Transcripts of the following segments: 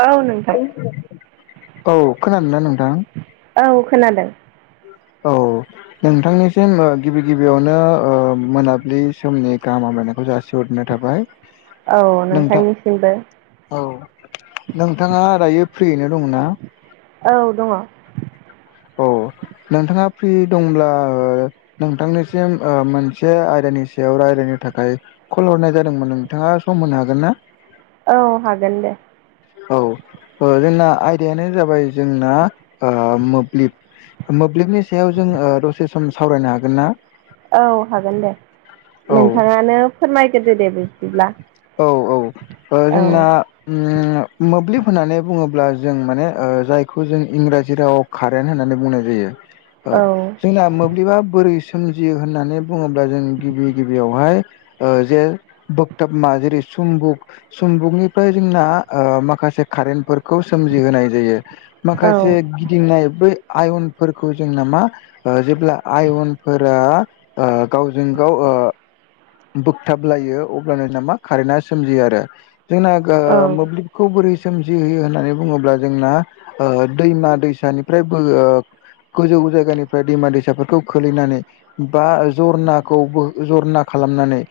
औ नोंथां औ खोनादोंना नोंथां? औ खोनादों। औ। नोंथांनिसिम ओ गिबि गिबियावनो ओ मोनाबिलि समनि गाहाम हामलायनायखौ जासि [unintelligible] थाबाय। औ नोंथां नोंथांनिसिमबो। औ। नोंथाङा दायो फ्रियैनो दंना? औ दंङ औ नोंथांङा फ्रि दंब्ला ओ नोंथांनिसिम ओ मोनसे आयदानि सायाव रायज्लायनो थाखाय कल हरनाय जादोंमोन नोंथाङा सम होनो हागोन ना? औ हागोन दे। औ जोंना आयदायानो जाबाय जोंना ओ मोब्लिब मोब्लिबनि सायाव जों ओ दसे सम सावरायनो हागोन ना? औ हागोन दे औ नोंथाङानो फोरमायग्रोदो दे बिदिब्ला। औ औ ओ जोंना ओम मोब्लिब होननानै बुङोब्ला जों माने ओ जायखौ जों इंराजि रावाव कारेन्ट होननानै बुंनाय जायो ओ औ जोंना मोब्लिबा बोरै सोमजियो होननानै बुङोब्ला जों गिबि गिबियावहाय जे बोगताब मा जेरै सुमबुक सुम्बुकनिफ्राय जोंना ओ माखासे कारेन्टफोरखौ सोमजिहोनाय जायो औ माखासे गिदिंनाय बै आयनफोरखौ जोंना मा ओ जेब्ला आयनफोरा ओ गावजों गाव ओ बोगथाब लायो अब्लानो नामा कारेन आ सोमजियो आरो जोंना गा औ ओ मोब्लिब खौ बोरै सोमजिहोयो होननानै बुङोब्ला जोंना ओ दैमा दैसानिफ्रायबो ओ बो ओ गोजौ जायगानिफ्राय दैमा दैसाफोरखौ खोलैनानै बा जरनाखौबो जरना खालामनानै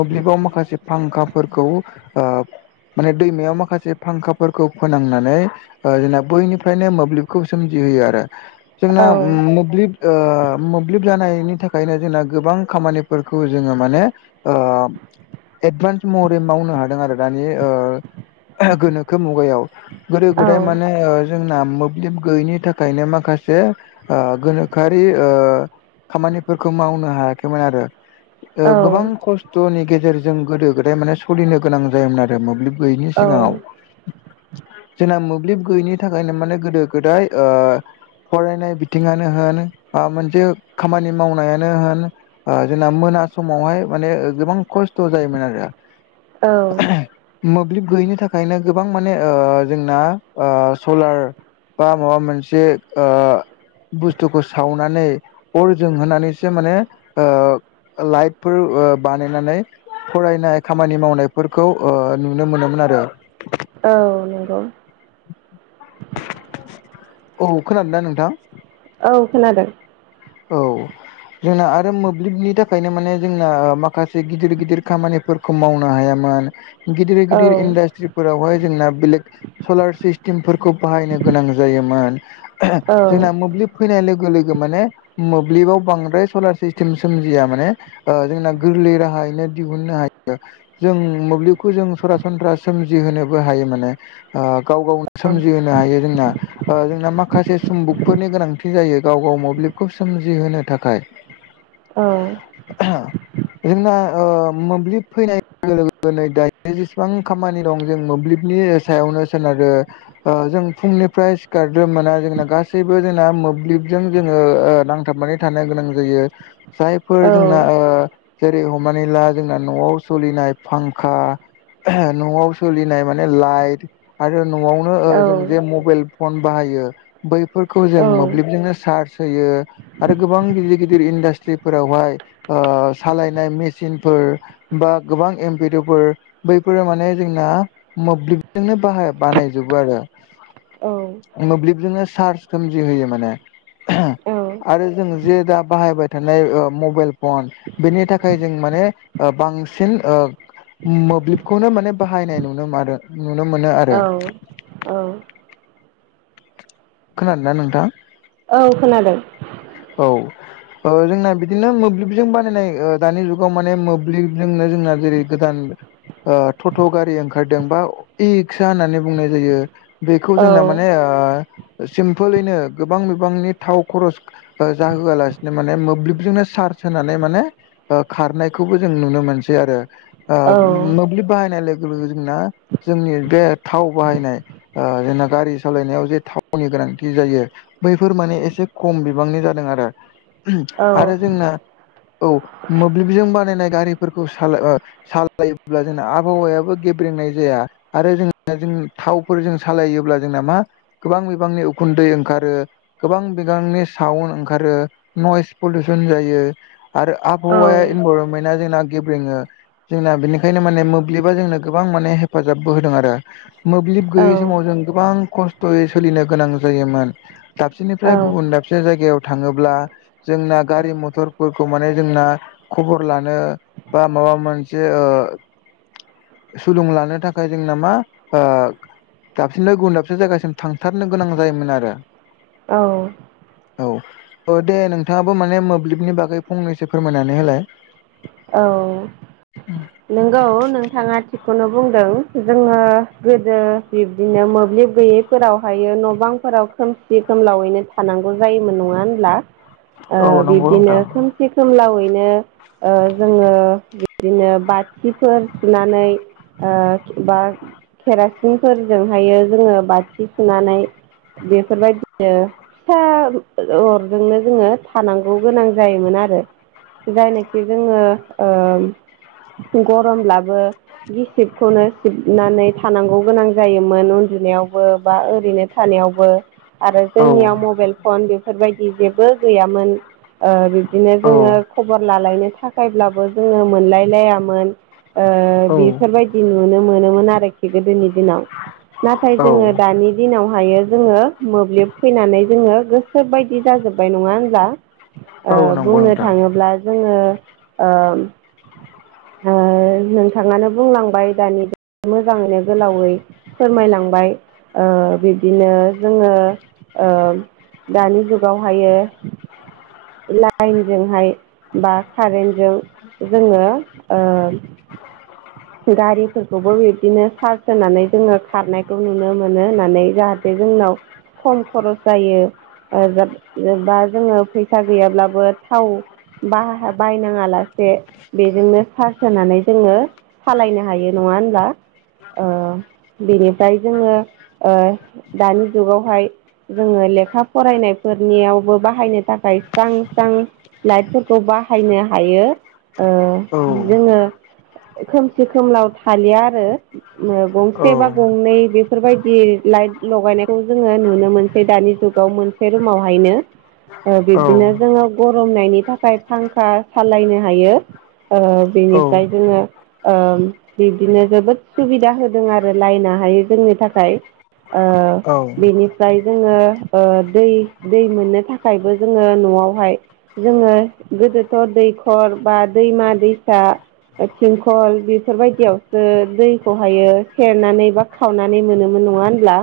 मोब्लिबाव माखासे फांखाफोरखौ ओ माने दैमायाव माखासे फांखाफोरखौ फोनांनानै ओ जोंना बैनिफ्रायनो मोब्लिबखौ सोमजिहोयो आरो जोंना औ मोब्लि ओ मोब्लिब जानायनि थाखायनो जोंना गोबां खामानिफोरखौ जोङो माने ओ एडभान्स महरै मावनो हादों आरो दानि ओ गोनोखो मुगायाव गोदो औ गोदाय माने ओ जोंना मोब्लिब गैयैनि थाखायनो माखासे ओ गोनोखो आरि ओ खामानिफोरखौ मावनो हायाखैमोन आरो ओ गोबां खस्थ'नि गेजेरजों गोदो गोदाय माने सलिनो गोनां जायोमोन आरो मोब्लिब गैयिनि औ सिगाङाव। जोंना मोब्लिब गैयिनि थाखायनो माने गोदो गोदाय ओ फरायनाय बिथिङानो होन बा मोनसे खामानि मावनायानो होन ओ जोंना मोना समावहाय माने गोबां खस्थ' जायोमोन आरो औ मोब्लिब गोयिनि थाखायनो गोबां माने ओ जोंना ओ सलार बा माबा मोनसे ओ बुस्थुखौ सावनानै अर जोंहोनानैसो माने ओ लाइटफोर ओ बानायनानै फरायनाय खामानि मावनायफोरखौ ओ नुनो मोनोमोन आरो औ नंगौ। औ खोनादो ना नोंथां? औ खोनादों। औ जोंना आरो मोब्लिबनि थाखायनो माने जोंना ओ माखासे गिदिर गिदिर खामानिफोर खौ मावनो हायामोन गिदिर औ गिदिर इन्डास्ट्रिफोरावहाय जोंना बेलेग सलार सिस्टेमफोरखौ बाहायनो गोनां जायोमोन औ जोंना मोब्लिब फैनाय लोगो लोगो माने मोब्लिबाव बांद्राय सलार सिस्टेम सोमजिया माने ओ जोंना गोरलै राहायैनो दिहुननो हायो। जों मोब्लिबखौ जों सरासनस्रा सोमजिहोनोबो हायो माने। ओ गाव गाव औ सोमजिहोनो हायो जोंना ओ जोंना माखासे सम्बुकफोरनि गोनांथि जायो गाव गाव मोब्लिब खौ सोमजिहोनो थाखाय। औ जोंना ओ मोब्लिब फैनाय [unintelligible] दायो जेसेबां खामानि दं जों मोब्लिबनि सायावनो सोनारो। ओ जों फुंनिफ्राय सिखारग्रो मोना जोंना गासैबो जोंना मोब्लिबजों जोङो ओ ओ नांथाबनानै थानो गोनां जायो जायफोर जोंना ओ जेरै हमनानै ला जोंना न'आव सलिनाय फांखा न'आव सोलिनाय माने लाइट आरो न'आव ओ ओ जों जे औ मबायल फन बाहायो बैफोरखौ जों मोब्लिबजोंनो सारस थैयो आरो गोबां गिदिर गिदिर इन्डास्ट्रिफोरावहाय ओ सालायनाय मेचिनफोर बा गोबां एमपिड' फोर बैफोरो माने जोंना मोब्लिबजोंनो बाहा बानायजोबो आरो। औ। मोब्लिबजोंनो चार्ज खोमजि होयो माने। औ आरो जों जे दा बाहायबाय थानाय ओ मबेइल फन बेनि थाखाय जों माने बांसिन ओ मोब्लिबखौनो माने बाहायनाय नुनो मारो नुनो मोनो आरो।। ओ खोनादोना नोंथां? औ खोनादों। औ ओ जोंना बिदिनो मोब्लिबजों बानायनाय ओ दानि जुगाव माने मोब्लिबजोंनो जोंना जेरै गोदान ओ टट' गारि ओंखारदों बा इ रिक्सा होननानै बुंनाय जायो। बेखौ जोंना माने ओ सिमपोलैनो गोबां बिबांनि थाव खरस जाहोआलासिनो माने मोब्लिबजोंनो चार्ज होनानै माने ओ खारनायखौबो जों नुनो मोनसै आरो। ओ औ मोब्लिब बाहायनाय लोग [unintelligible] ना जोंनि थाव बाहायनाय ओ जोंना गारि सालायनायाव जे थाव वनि गोनांथि जायो बैफोर माने एसे खम बिबांनि जादों आरो। औ आरो जोंना औ मोब्लिबजों बानायनाय गारिफोरखौ सालाय ओ सालायोब्ला जोंना आबहावायाबो गेब्रेंनाय जाया। आरो जोंना जों थावफोर जों सालायोब्ला जोंना मा गोबां बिबांनि उखुन्दै ओंखारो गोबां बिगांनि साउन्ड ओंखारो नयस पलिउसन जायो आरो औ आबहावाया इनभारनमेन्टआ जोंना गेब्रेङो। जोंना बेनिखायनो माने मोब्लिबा जोंनो गोबां माने हेफाजाबबो होदों आरो। मोब्लिब गैयै औ समाव जों गोबां खस्थ'यै सोलिनो गोनां जायोमोन। दाबसेनिफ्राय औ गुबुन दाबसे जायगायाव थाङोब्ला जोंना गारि मथरफोरखौ माने जोंना खबर लानो बा माबा मोनसे ओ सुलुं लानो थाखाय जोंना मा ओ दाबसेनिफाय गुबुन दाबसे जायगासिम थांथारनो गोनां जायोमोन आरो। औ औ ओ दे नोंथाङाबो माने मोब्लिबनि बागै फंनैसो फोरमायनानै होलाय। औ [inaudible] नंगौ नोंथाङा थिगखौनो बुंदों जोङो गोदो बिब्दिनो मोब्लिब गैयि फोरावहायो न' बांफोराव खोमसि खोमलावैनो थानांगौ जायोमोन नङा होनब्ला? ओ औ नंगौ बिब्दिनो नोंथां खोमसि खोमलावैनो ओ जोङो बिब्दिनो बाथिफोर सुनानै ओ बा केरासिनफोरजोंहायो जोङो बाथि सुनानै बेफोरबायदिनो फिसा अरजोंनो जोङो थानांगौ गोनां जायोमोन आरो। जायनाखि जोङो ओ गरमब्लाबो गिसिबखौनो सिबनानै थानांगौ गोनां जायोमोन उन्दुनायावबो बा ओरैनो थानायावबो आरो औ जोंनियाव मबाइल फन बेफोरबायदि जेबो गैयामोन ओ बिब्दिनो औ जोङो खबर लालायनो थाखाय फायब्लाबो जोङो मोनलायलायामोन ओ औ बेफोरबाय दि नुनो मोनोमोन आरोखि गोदोनि दिनाव नाथाय औ जोङो दानि दिनावहायो जोङो मोब्लिब फैनानै जोङो गोसो बायदि जाजोब्बाय नङा होनब्ला ओ नंगौ बुंनो नोंथां थाङोब्ला जोङो ओ ओ नोंथाङानो बुंलांबाय दानि मोजाङैनो गोलावै फोरमायलांबाय ओ बिब्दिनो जोङो ओ दानि जुगावहायो लाइनजोंहाय बा कारेन्ट जों जोङो ओ गारिफोरखौबो बिब्दिनो सार्स् होनानै जोङो खारनायखौ नुनो मोनो होननानै जाहा थे जोंनाव खम खरस जायो ओ जोबबा जोङो फैसा गैयाब्लाबो थाव बाहाहा बायनाङा लासे बेजोंनो चार्स होनानै जोङो सालायनो हायो नङा होनब्ला ओ बेनिफ्राय जोङो ओ दानि जुगावहाय जोङो लेखा फरायनायफोरनियावबो बाहायनो थाखाय स्रां स्रां लाइटफोरखौ बाहायनो हायो ओ औ जोङो खोमसि खोमलाव थालिया आरो ओ गंसे बा गंनै बेफोरबायदि लाइट लगायनायखौ जोङो नुनो मोनसै दानि जुग आव मोनसे रुमावहायनो। ओ औ बिब्दिनो जोङो गरमनायनि थाखाय फांखा सालायनो हायो ओ औ बेनिफ्राय जोङो ओम बिब्दिनो जोबोद सुबिदा होदों आरो लायेना हाय जोंनो थाखाय ओ औ बेनिफ्राय जोङो ओ दै दै मोननो थाखायबो जोङो न'आवहाय जोङो गोदोथ' दैखर बा दैमा दैसा थिं खल बेफोरबायदियावसो दैखौहायो सेरनानै बा खावनानै मोनोमोन नङा होनब्ला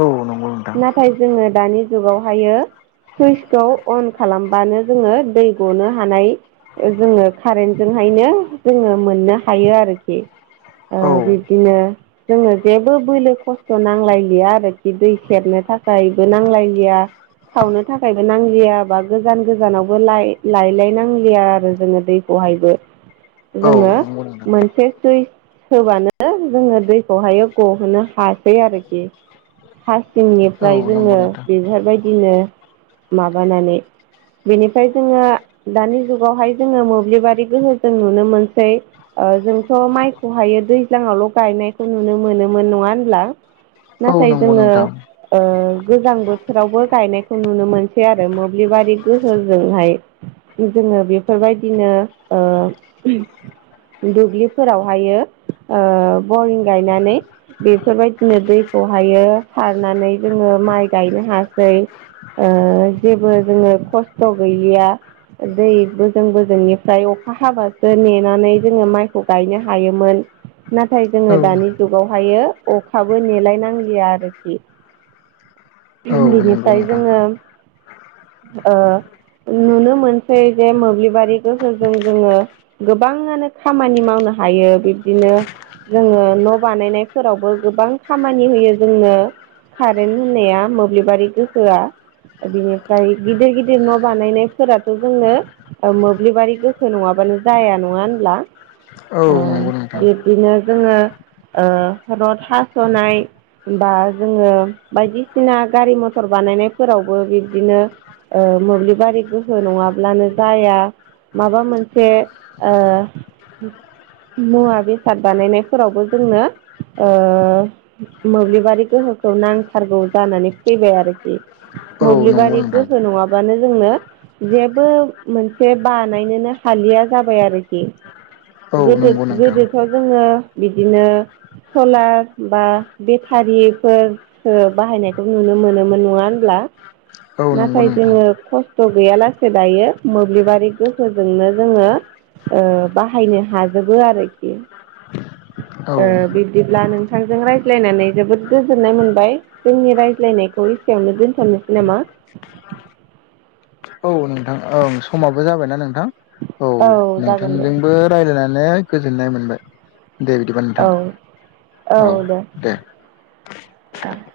औ। नंगौ नोंथां नाथाय जोङो दानि जुगावहायो सुइसखौ अन खालामबानो जोङो दैखौ गनो हानाय जोङो कारेन्टजों हायनो जोङो मोननो हायो आरोखि ओ औ बिब्दिनो जोङो जेबो बोलो खस्थ' नांलायलिया आरोखि दै सेरनो थाखायबो नांलायलिया सावनो थाखायबो नांलिया बा गोजान गोजानावबो लायलाय नांलिया आरो जोङो दै बहायबो। औ जोङो नंगौ नोंथां मोनसे सुइस होबानो जोङो दैखौहाय गहोनो हासै आरोखि औ हासिंनिफ्राय जोङो नंगौ नोंथां बेफोरबायदिनो माबानानै बेनिफ्राय जोङो दानि जुगावहाय जोङो मोब्लिबारि गोहोजों नुनो मोनसै। ओ जोंथ' माइखौहायो दैज्लाङावल' गायनायखौ नुनो मोनोमोन नङा होनब्ला। औ नाथाय नंगौ जोङो नोंथां ओ गोजां बोथोरावबो गायनायखौ नुनो मोनसै आरो मोब्लिबारि गोहोजोंहाय जोङो बेफोरबायदिनो ओ दुब्लिफोरावहायो ओ बरिं गायनानै बेफोरबायदिनो दैखौहायो सारनानै जोङो माइ गायनो हासै ओ जेबो जोङो खस्थ' गैलिया दै बोजों बोजोंनिफ्राय अखा हाबासो नेे नानै जोङो माइखौ गायनो हायोमोन नाथाय जोङो औ दानि जुगावहायो अखाबो नेलायनांलिया आरोखि औ नंगौ बिनिफ्राय नोंथां जोङो ओ नुनो मोनसै जे मोब्लिबारि गोहोजों जोङो गोबाङानो खामानि मावनो हायो बिब्दिनो जोङो न' बानायनायफोरावबो गोबां खामानि होयो जोंनो कारेन्ट होननाया मोब्लिबारि गोहोआ बिनिफ्राय गिदिर गिदिर न' बानायनायफोराथ' जोंनो ओ मोब्लिबारि गोखो नङाबानो जाया नङा होनब्ला औ ओ नंगौ नोंथां बे दिनो जोङो ओ रद हास'नाय होमबा जोङो बायदिसिना गारि मथर बानायनायफोरावबो बिब्दिनो ओ मोब्लिबारि गोहो नङाब्लानो जाया माबा मोनसे ओ मुवा बेसाद बानायनायफोरावबो जोंनो ओ मोब्लिबारि गोहोखौ नांथारगौ जानानै फैबाय आरोखि। औ नंगौ मोब्लिबारि नोंथां गोहो नङाबानो जोंनो जेबो मोनसे बानायनोनो हालिया जाबाय आरोखि। औ गोदो नंगौ नोंथां गोदोथ' जोङो बिदिनो सलार बा बेटारिफोर सो बाहायनायखौ नुनो मोनोमोन नङा होनब्ला। औ नंगौ नाथाय नोंथां जोङो खसथ' गैयालासे दायो मोब्लिबारि गोहोजोंनो जोंङो ओ बाहायनो हाजोबो आरोखि। औ ओ बिब्दिब्ला नोंथांजों रायज्लायनानै जोबोद गोजोननाय मोनबाय जोंनि रायज्लायनायखौ एसेयावनो दोनथ'नोसै नामा औ नोंथां ओं समाबो जाबायना नोंथां औ जागोन दे नोंथांजोंबो रायज्लायनानै गोजोननाय मोनबाय दे बिदिबा नोंथां औ औ दे ओ